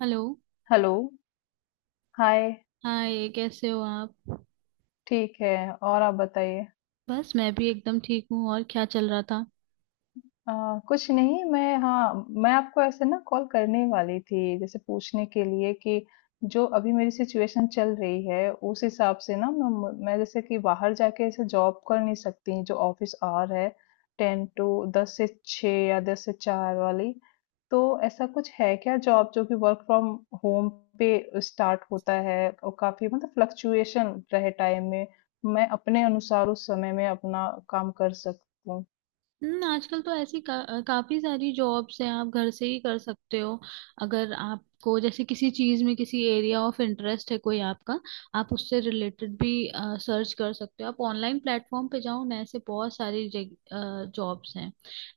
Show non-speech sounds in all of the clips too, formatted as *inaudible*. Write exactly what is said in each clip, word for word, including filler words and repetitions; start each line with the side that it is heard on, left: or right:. right: Hello.
left: Hello! Hi,
right: hi, कैसे हो आप।
left: ठीक है। और आप बताइए?
right: बस मैं भी एकदम ठीक हूँ। और क्या चल रहा था।
left: अ, कुछ नहीं मैं हाँ, मैं आपको ऐसे ना कॉल करने वाली थी, जैसे पूछने के लिए कि जो अभी मेरी सिचुएशन चल रही है, उस हिसाब से ना मैं म मैं जैसे कि बाहर जाके ऐसे जॉब कर नहीं सकती, जो ऑफ़िस आवर है टेन टू टेन से छह या टेन से चार वाली। तो ऐसा कुछ है क्या जॉब जो कि वर्क फ्रॉम होम पे स्टार्ट होता है और काफ़ी मतलब फ्लक्चुएशन रहे टाइम में, मैं अपने अनुसार उस समय में अपना काम कर सकूँ?
right: हम्म, आजकल तो ऐसी का, काफी सारी जॉब्स हैं, आप घर से ही कर सकते हो। अगर आपको जैसे किसी चीज में किसी एरिया ऑफ इंटरेस्ट है कोई आपका, आप उससे रिलेटेड भी सर्च कर सकते हो। आप ऑनलाइन प्लेटफॉर्म पे जाओ ना, ऐसे बहुत सारी जॉब्स हैं।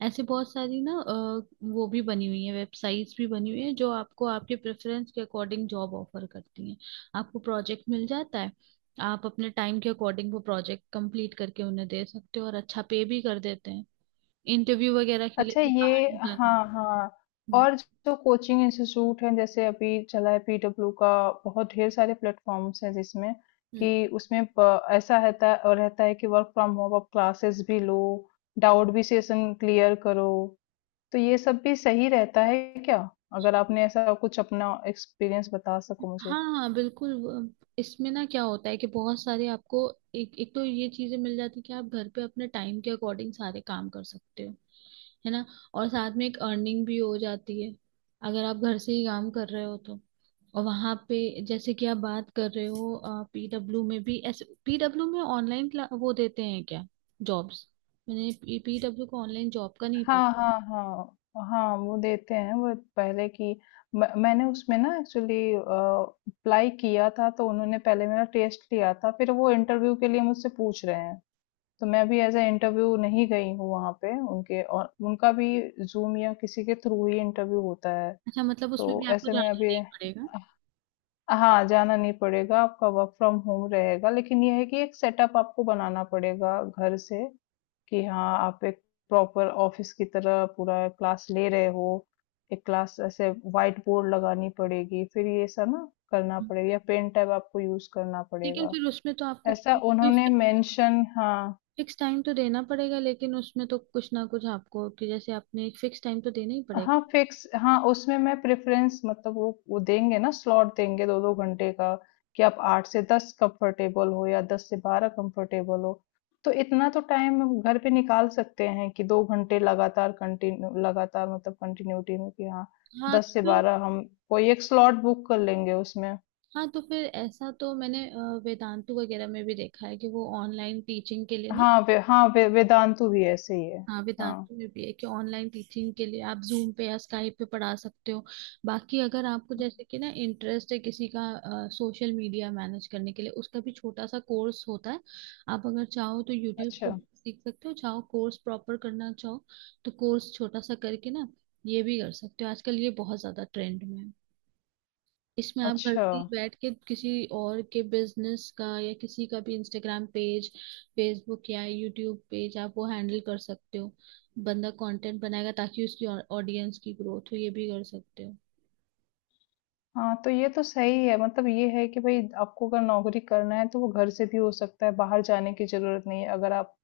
right: ऐसे बहुत सारी ना अ, वो भी बनी हुई है, वेबसाइट्स भी बनी हुई है जो आपको आपके प्रेफरेंस के अकॉर्डिंग जॉब ऑफर करती हैं। आपको प्रोजेक्ट मिल जाता है, आप अपने टाइम के अकॉर्डिंग वो प्रोजेक्ट कंप्लीट करके उन्हें दे सकते हो, और अच्छा पे भी कर देते हैं। इंटरव्यू वगैरह के लिए
left: अच्छा
right: भी
left: ये
right: बाहर नहीं
left: हाँ
right: जाता।
left: हाँ।
right: हम्म।
left: और जो कोचिंग इंस्टीट्यूट है जैसे अभी चला है पीडब्ल्यू का बहुत ढेर सारे प्लेटफॉर्म्स हैं जिसमें
right: हम्म।
left: कि उसमें प- ऐसा रहता है और रहता है कि वर्क फ्रॉम होम आप क्लासेस भी लो डाउट भी सेशन क्लियर करो। तो ये सब भी सही रहता है क्या? अगर आपने ऐसा कुछ अपना एक्सपीरियंस बता सको मुझे।
right: हाँ हाँ बिल्कुल वो-। इसमें ना क्या होता है कि बहुत सारे आपको एक एक तो ये चीजें मिल जाती कि आप घर पे अपने टाइम के अकॉर्डिंग सारे काम कर सकते हो, है ना। और साथ में एक अर्निंग भी हो जाती है अगर आप घर से ही काम कर रहे हो तो। और वहां पे जैसे कि आप बात कर रहे हो पीडब्ल्यू में भी, ऐसे पीडब्ल्यू में ऑनलाइन वो देते हैं क्या जॉब्स? मैंने पीडब्ल्यू को ऑनलाइन जॉब का नहीं पता।
left: हाँ, हाँ, हाँ। हाँ, वो देते हैं वो पहले की म मैंने उसमें ना एक्चुअली अ, अप्लाई किया था तो उन्होंने पहले मेरा टेस्ट लिया था, फिर वो इंटरव्यू के लिए मुझसे पूछ रहे हैं। तो मैं भी एज़ अ इंटरव्यू नहीं गई हूँ वहाँ पे उनके और उनका भी ज़ूम या किसी के थ्रू ही इंटरव्यू होता है।
right: अच्छा, मतलब उसमें भी
left: तो
right: आपको
left: ऐसे में
right: जाना
left: अभी
right: नहीं पड़ेगा।
left: हाँ, जाना नहीं पड़ेगा, आपका वर्क फ्रॉम होम रहेगा, लेकिन ये है कि एक सेटअप आपको बनाना पड़ेगा घर से। कि हाँ, आप एक प्रॉपर ऑफिस की तरह पूरा क्लास ले रहे हो। एक क्लास ऐसे व्हाइट बोर्ड लगानी पड़ेगी, फिर ये सब ना करना पड़ेगा या पेन टैब आपको यूज़ करना
right: लेकिन
left: पड़ेगा।
right: फिर उसमें तो आपको
left: ऐसा
right: कोई
left: उन्होंने
right: फिक्स
left: मेंशन, हाँ।
right: फिक्स टाइम तो देना पड़ेगा। लेकिन उसमें तो कुछ ना कुछ आपको कि जैसे आपने एक फिक्स टाइम तो देना ही पड़ेगा।
left: हाँ फिक्स हाँ उसमें मैं प्रेफरेंस मतलब वो वो देंगे ना स्लॉट देंगे दो दो घंटे का। कि आप आठ से दस कंफर्टेबल हो या दस से बारह कंफर्टेबल हो। तो इतना तो टाइम हम घर पे निकाल सकते हैं कि दो घंटे लगातार कंटिन्यू लगातार मतलब कंटिन्यूटी में कि हाँ
right: हाँ तो
left: दस से
right: फिर,
left: बारह हम कोई एक स्लॉट बुक कर लेंगे उसमें।
right: हाँ तो फिर ऐसा तो मैंने अ, वेदांतु वगैरह में भी देखा है कि वो ऑनलाइन टीचिंग के लिए ना।
left: हाँ वे, हाँ वे, वेदांतु भी ऐसे ही है।
right: हाँ
left: हाँ।
right: वेदांतों में भी है कि ऑनलाइन टीचिंग के लिए आप जूम पे या स्काइप पे पढ़ा सकते हो। बाकी अगर आपको जैसे कि ना इंटरेस्ट है किसी का, सोशल मीडिया मैनेज करने के लिए उसका भी छोटा सा कोर्स होता है। आप अगर चाहो तो यूट्यूब
left: अच्छा।
right: से सीख सकते हो, चाहो कोर्स प्रॉपर करना चाहो तो कोर्स छोटा सा करके ना ये भी कर सकते हो। आजकल ये बहुत ज्यादा ट्रेंड में है। इसमें आप घर
left: अच्छा।
right: से ही बैठ के किसी और के बिजनेस का या किसी का भी इंस्टाग्राम पेज, फेसबुक या यूट्यूब पेज आप वो हैंडल कर सकते हो। बंदा कंटेंट बनाएगा ताकि उसकी ऑडियंस की ग्रोथ हो, ये भी कर सकते हो।
left: हाँ, तो ये तो सही है मतलब ये है कि भई आपको अगर नौकरी करना है तो वो घर से भी हो सकता है, बाहर जाने की ज़रूरत नहीं है। अगर आप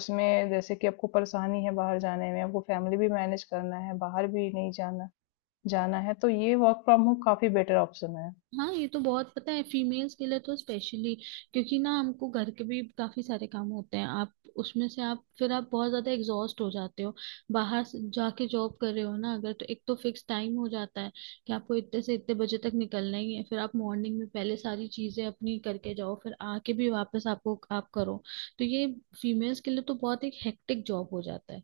left: उसमें जैसे कि आपको परेशानी है बाहर जाने में, आपको फैमिली भी मैनेज करना है, बाहर भी नहीं जाना जाना है, तो ये वर्क फ्रॉम होम काफ़ी बेटर ऑप्शन है।
right: हाँ ये तो बहुत पता है, फीमेल्स के लिए तो स्पेशली, क्योंकि ना हमको घर के भी काफी सारे काम होते हैं। आप उसमें से आप फिर आप बहुत ज्यादा एग्जॉस्ट हो जाते हो। बाहर से जाके जॉब कर रहे हो ना अगर, तो एक तो फिक्स टाइम हो जाता है कि आपको इतने से इतने बजे तक निकलना ही है। फिर आप मॉर्निंग में पहले सारी चीजें अपनी करके जाओ, फिर आके भी वापस आपको आप करो। तो ये फीमेल्स के लिए तो बहुत एक हेक्टिक जॉब हो जाता है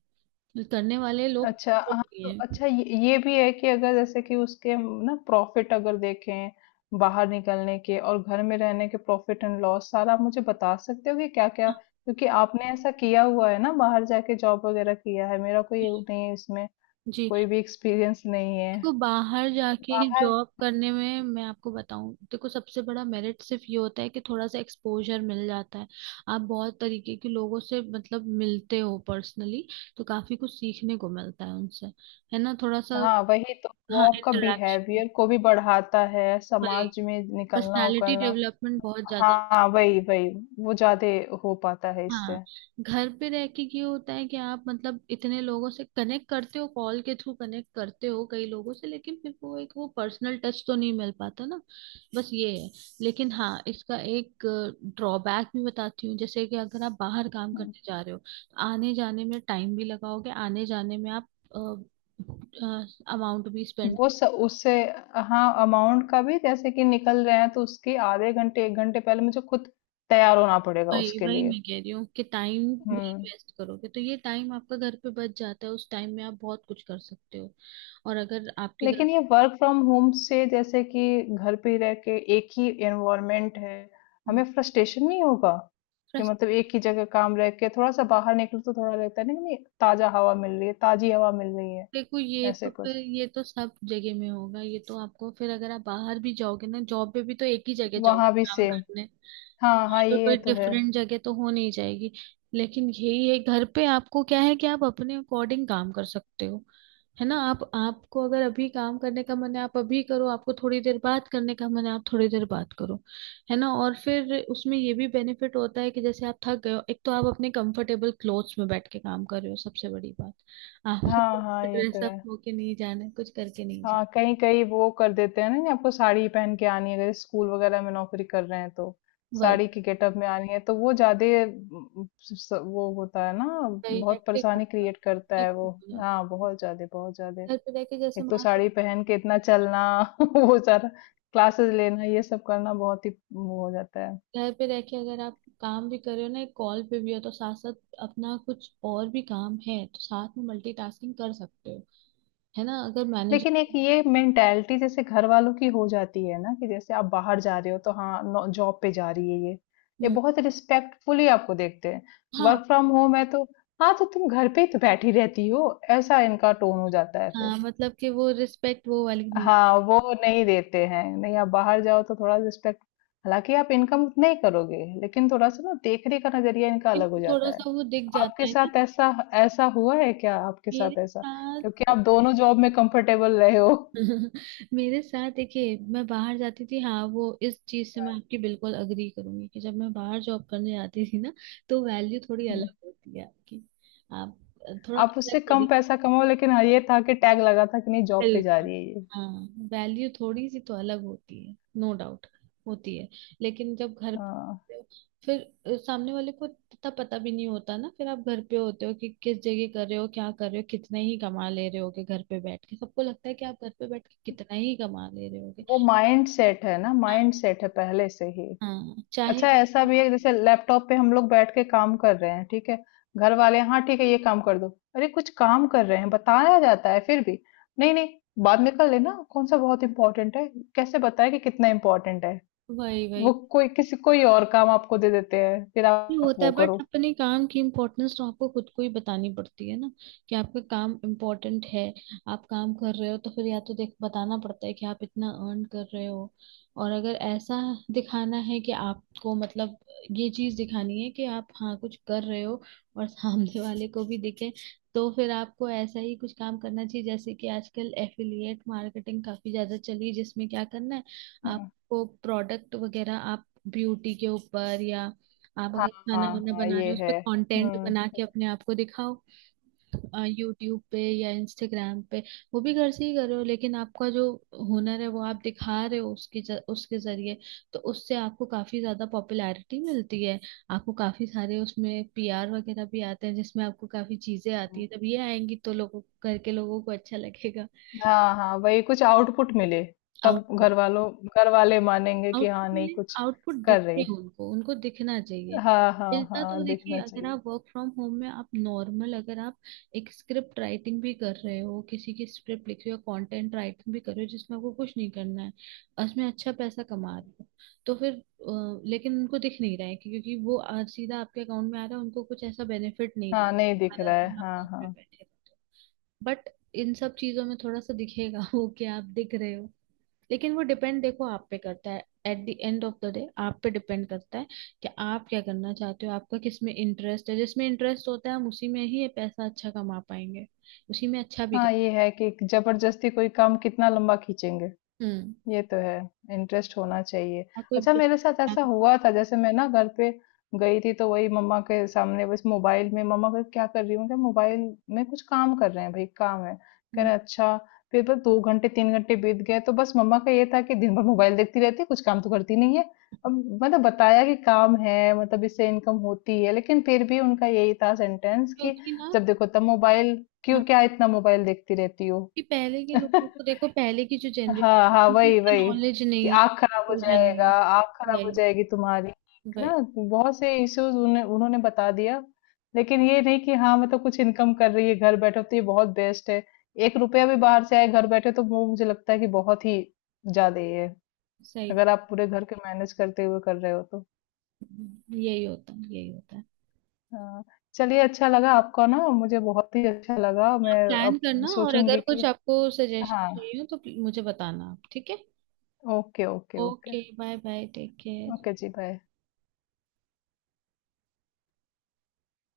right: करने वाले लोग
left: अच्छा हाँ
right: होती
left: तो
right: हैं।
left: अच्छा ये, ये भी है कि अगर जैसे कि उसके हम ना प्रॉफिट अगर देखें बाहर निकलने के और घर में रहने के प्रॉफिट एंड लॉस सारा आप मुझे बता सकते हो कि क्या क्या
right: हाँ,
left: क्योंकि आपने ऐसा किया हुआ है ना बाहर जाके जॉब वगैरह किया है मेरा कोई वो नहीं है इसमें
right: जी।
left: कोई भी एक्सपीरियंस नहीं है।
right: तो बाहर
left: तो
right: जाके
left: बाहर
right: जॉब करने में मैं आपको बताऊं, देखो सबसे बड़ा मेरिट सिर्फ ये होता है कि थोड़ा सा एक्सपोजर मिल जाता है। आप बहुत तरीके के लोगों से मतलब मिलते हो पर्सनली, तो काफी कुछ सीखने को मिलता है उनसे, है ना, थोड़ा सा।
left: हाँ वही तो वो
right: हाँ,
left: आपका
right: इंटरेक्शन,
left: बिहेवियर को भी बढ़ाता है समाज में निकलना
right: पर्सनालिटी
left: उकलना।
right: डेवलपमेंट बहुत ज्यादा।
left: हाँ वही वही वो ज्यादा हो पाता है इससे।
right: हाँ। घर पे रह के ये होता है कि आप मतलब इतने लोगों से कनेक्ट करते हो, कॉल के थ्रू कनेक्ट करते हो कई लोगों से, लेकिन फिर वो एक वो पर्सनल टच तो नहीं मिल पाता ना, बस ये है। लेकिन हाँ इसका एक ड्रॉबैक भी बताती हूँ। जैसे कि अगर आप बाहर काम करने जा रहे हो तो आने जाने में टाइम भी लगाओगे, आने जाने में आप अमाउंट भी स्पेंड।
left: वो स, उससे हाँ अमाउंट का भी जैसे कि निकल रहे हैं तो उसकी आधे घंटे एक घंटे पहले मुझे खुद तैयार होना पड़ेगा
right: वही
left: उसके
right: वही
left: लिए।
right: मैं कह रही हूँ कि टाइम भी
left: हम्म।
right: इन्वेस्ट करोगे, तो ये टाइम आपका घर पे बच जाता है, उस टाइम में आप बहुत कुछ कर सकते हो। और अगर आपके घर,
left: लेकिन ये वर्क फ्रॉम होम से जैसे कि घर पे ही रह के एक ही एनवायरनमेंट है
right: हम्म,
left: हमें फ्रस्ट्रेशन नहीं होगा कि
right: बस।
left: मतलब एक ही जगह काम रह के थोड़ा सा बाहर निकलो तो थोड़ा लगता है नहीं नहीं ताजा हवा मिल रही है ताजी हवा मिल रही है
right: देखो ये
left: ऐसे
right: तो
left: कुछ।
right: फिर ये तो सब जगह में होगा, ये तो आपको फिर अगर आप बाहर भी जाओगे ना जॉब पे भी तो एक ही जगह जाओगे
left: वहां भी
right: काम
left: सेम।
right: करने,
left: हाँ हाँ
right: यहाँ तो
left: ये
right: कोई
left: तो है।
right: डिफरेंट जगह तो हो नहीं जाएगी। लेकिन यही है घर पे आपको क्या है कि आप अपने अकॉर्डिंग काम कर सकते हो, है ना। आप आपको अगर अभी काम करने का मन है आप अभी करो, आपको थोड़ी देर बाद करने का मन है आप थोड़ी देर बाद करो, है ना। और फिर उसमें ये भी बेनिफिट होता है कि जैसे आप थक गए हो, एक तो आप अपने कंफर्टेबल क्लोथ्स में बैठ के काम कर रहे हो सबसे बड़ी बात, आपको
left: हाँ हाँ ये
right: ड्रेस
left: तो
right: अप
left: है।
right: होके नहीं जाना है, कुछ करके नहीं जाना।
left: हाँ कहीं कहीं वो कर देते हैं ना कि आपको साड़ी ही पहन के आनी है अगर स्कूल वगैरह में नौकरी कर रहे हैं तो
right: वही
left: साड़ी की गेटअप में आनी है तो वो ज्यादा अम, स- वो होता है ना।
right: वही
left: बहुत
right: हेक्टिक हो
left: परेशानी
right: जाता
left: क्रिएट करता
right: है,
left: है वो।
right: हेक्टिक हो
left: हाँ
right: जाता है।
left: बहुत ज्यादा बहुत ज्यादा।
right: घर पे रह के जैसे
left: एक तो
right: मान लो,
left: साड़ी पहन के इतना चलना *laughs* वो सारा क्लासेस लेना ये सब करना बहुत ही वो हो जाता है।
right: घर पे रह के अगर आप काम भी कर रहे हो ना, एक कॉल पे भी हो तो साथ साथ अपना कुछ और भी काम है तो साथ में मल्टीटास्किंग कर सकते हो, है ना। अगर
left: लेकिन एक
right: मैनेजर।
left: ये मेंटालिटी जैसे घर वालों की हो जाती है ना कि जैसे आप बाहर जा रहे हो तो हाँ जॉब पे जा रही है ये ये
right: हम्म।
left: बहुत रिस्पेक्टफुली आपको देखते हैं।
right: हाँ।
left: वर्क फ्रॉम होम है तो हाँ तो तुम घर पे ही तो बैठी रहती हो ऐसा इनका टोन हो जाता है फिर।
right: हाँ मतलब कि वो रिस्पेक्ट वो वाली नहीं,
left: हाँ वो नहीं देते हैं नहीं आप बाहर जाओ तो थोड़ा रिस्पेक्ट। हालांकि आप इनकम उतना ही करोगे लेकिन थोड़ा सा ना देखने का नजरिया इनका अलग हो
right: लेकिन
left: जाता
right: थोड़ा
left: है।
right: सा वो दिख जाता
left: आपके
right: है ना।
left: साथ ऐसा ऐसा हुआ है क्या आपके
right: मेरे
left: साथ ऐसा? क्योंकि आप
right: साथ
left: दोनों जॉब में कंफर्टेबल रहे हो।
right: *laughs* मेरे साथ देखिए, मैं बाहर जाती थी, हाँ वो इस चीज से मैं आपकी बिल्कुल अग्री करूंगी कि जब मैं बाहर जॉब करने जाती थी ना तो वैल्यू थोड़ी
left: हुँ,
right: अलग होती है आपकी। आप थोड़ा
left: आप
right: अलग
left: उससे कम
right: तरीके।
left: पैसा कमाओ लेकिन हाँ, ये था कि टैग लगा था कि नहीं जॉब पे जा
right: बिल्कुल।
left: रही है ये।
right: हाँ, वैल्यू थोड़ी सी तो अलग होती है नो डाउट, होती है। लेकिन जब घर
left: हाँ,
right: पे होते हो, फिर अ, सामने वाले को इतना पता भी नहीं होता ना, फिर आप घर पे होते हो कि किस जगह कर रहे हो, क्या कर रहे हो, कितना ही कमा ले रहे होगे। घर पे बैठ के सबको लगता है कि आप घर पे बैठ के कितना ही कमा ले रहे होगे।
left: वो माइंडसेट है ना,
right: हाँ।
left: माइंडसेट है पहले से ही।
right: हाँ चाहे
left: अच्छा ऐसा
right: आप,
left: भी है जैसे लैपटॉप पे हम लोग बैठ के काम कर रहे हैं, ठीक है? घर वाले हाँ ठीक है ये काम कर दो। अरे कुछ काम कर रहे हैं, बताया जाता है फिर भी, नहीं, नहीं बाद में कर लेना, कौन सा बहुत इम्पोर्टेंट है? कैसे बताएँ कि कितना इम्पोर्टेंट है?
right: वही वही।
left: वो कोई किसी कोई और काम आपको दे देते हैं, फिर
right: ये
left: आप
right: होता है,
left: वो
right: बट
left: करो।
right: अपने काम की इम्पोर्टेंस तो आपको खुद को ही बतानी पड़ती है ना कि आपका काम इम्पोर्टेंट है। आप काम कर रहे हो तो फिर या तो देख बताना पड़ता है कि आप इतना अर्न कर रहे हो, और अगर ऐसा दिखाना है कि आपको मतलब ये चीज दिखानी है कि आप हाँ कुछ कर रहे हो और सामने वाले को भी दिखे, तो फिर आपको ऐसा ही कुछ काम करना चाहिए। जैसे कि आजकल एफिलिएट मार्केटिंग काफी ज्यादा चली है, जिसमें क्या करना है आपको प्रोडक्ट वगैरह, आप ब्यूटी के ऊपर या आप
left: हाँ,
right: अगर खाना
left: हाँ,
right: वाना
left: हाँ,
right: बना रहे
left: ये
right: हो उस पे
left: है।
right: कंटेंट
left: हुँ।
right: बना के अपने आप को दिखाओ, यूट्यूब पे या इंस्टाग्राम पे। वो भी घर से ही कर रहे हो लेकिन आपका जो हुनर है वो आप दिखा रहे हो उसकी ज- उसके जरिए। तो उससे आपको काफी ज्यादा पॉपुलैरिटी मिलती है, आपको काफी सारे उसमें पीआर वगैरह भी आते हैं जिसमें आपको काफी चीजें आती है। जब ये आएंगी तो लोगों करके लोगों को अच्छा लगेगा।
left: हाँ, हाँ, वही कुछ आउटपुट मिले, तब
right: आउट
left: घरवालों घरवाले मानेंगे कि हाँ,
right: आउटपुट
left: नहीं
right: मिले,
left: कुछ
right: आउटपुट
left: कर
right: दिखते
left: रही।
right: हैं उनको, उनको दिखना चाहिए।
left: हाँ, हाँ,
right: मिलता, तो
left: हाँ,
right: देखिए
left: दिखना
right: अगर
left: चाहिए।
right: आप वर्क फ्रॉम होम में आप नॉर्मल अगर आप एक स्क्रिप्ट राइटिंग भी कर रहे हो, किसी की स्क्रिप्ट लिख रहे हो, कंटेंट राइटिंग भी कर रहे हो जिसमें आपको कुछ नहीं करना है, और उसमें अच्छा पैसा कमा रहे हो तो फिर अ, लेकिन उनको दिख नहीं रहा है कि-, क्योंकि वो आ- सीधा आपके अकाउंट में आ रहा है, उनको कुछ ऐसा बेनिफिट नहीं दिख
left: हाँ, नहीं
right: रहा,
left: दिख
right: सारा
left: रहा है।
right: दिन आप
left: हाँ,
right: घर पे
left: हाँ।
right: बैठे रहते हो। बट इन सब चीजों में थोड़ा सा दिखेगा *laughs* वो कि आप दिख रहे हो। लेकिन वो डिपेंड देखो आप पे करता है, at the end of the day आप पे डिपेंड करता है कि आप क्या करना चाहते हो, आपका किस में इंटरेस्ट है। जिसमें इंटरेस्ट होता है हम उसी में ही ये पैसा अच्छा कमा पाएंगे, उसी में अच्छा भी कर।
left: हाँ, ये है कि जबरदस्ती कोई काम कितना लंबा खींचेंगे।
right: हम्म।
left: ये तो है, इंटरेस्ट होना चाहिए।
right: ना कोई
left: अच्छा
right: business
left: मेरे साथ ऐसा
right: plan।
left: हुआ था जैसे मैं ना घर पे गई थी तो वही मम्मा के सामने बस मोबाइल में मम्मा कहे क्या कर रही हूँ? मैं कहा मोबाइल में कुछ काम कर रहे हैं भाई काम है। कह
right: हम्म।
left: रहे अच्छा फिर बस दो घंटे तीन घंटे बीत गए तो बस मम्मा का ये था कि दिन भर मोबाइल देखती रहती है कुछ काम तो करती नहीं है। अब मतलब बताया कि काम है मतलब इससे इनकम होती है लेकिन फिर भी उनका यही था सेंटेंस कि
right: क्योंकि ना,
left: जब देखो तब मोबाइल क्यों
right: हाँ
left: क्या इतना मोबाइल देखती रहती हो?
right: कि पहले के
left: *laughs*
right: लोगों को देखो, पहले की जो
left: हाँ
right: जनरेशन है
left: हाँ
right: उनको
left: वही
right: इतना
left: वही
right: नॉलेज
left: कि
right: नहीं है,
left: आँख खराब हो
right: एक्सपोजर नहीं
left: जाएगा
right: है।
left: आँख खराब हो
right: वही
left: जाएगी तुम्हारी
right: वही।
left: ना। बहुत से इश्यूज उन्हें उन्होंने बता दिया लेकिन ये नहीं कि हाँ मतलब कुछ इनकम कर रही है घर बैठे तो ये बहुत बेस्ट है। एक रुपया भी बाहर से आए घर बैठे तो वो मुझे लगता है कि बहुत ही ज्यादा ही है
right: सही बात
left: अगर आप पूरे घर के मैनेज करते हुए कर रहे हो तो।
right: है। यही होता है, यही होता है।
left: हाँ चलिए अच्छा लगा आपका ना मुझे बहुत ही अच्छा लगा
right: आप
left: मैं
right: प्लान
left: अब
right: करना, और अगर
left: सोचूंगी कि
right: कुछ आपको सजेशन
left: हाँ।
right: चाहिए हो तो मुझे बताना आप, ठीक है।
left: Okay okay okay.
right: Okay bye bye, take care.
left: Okay जी बाय।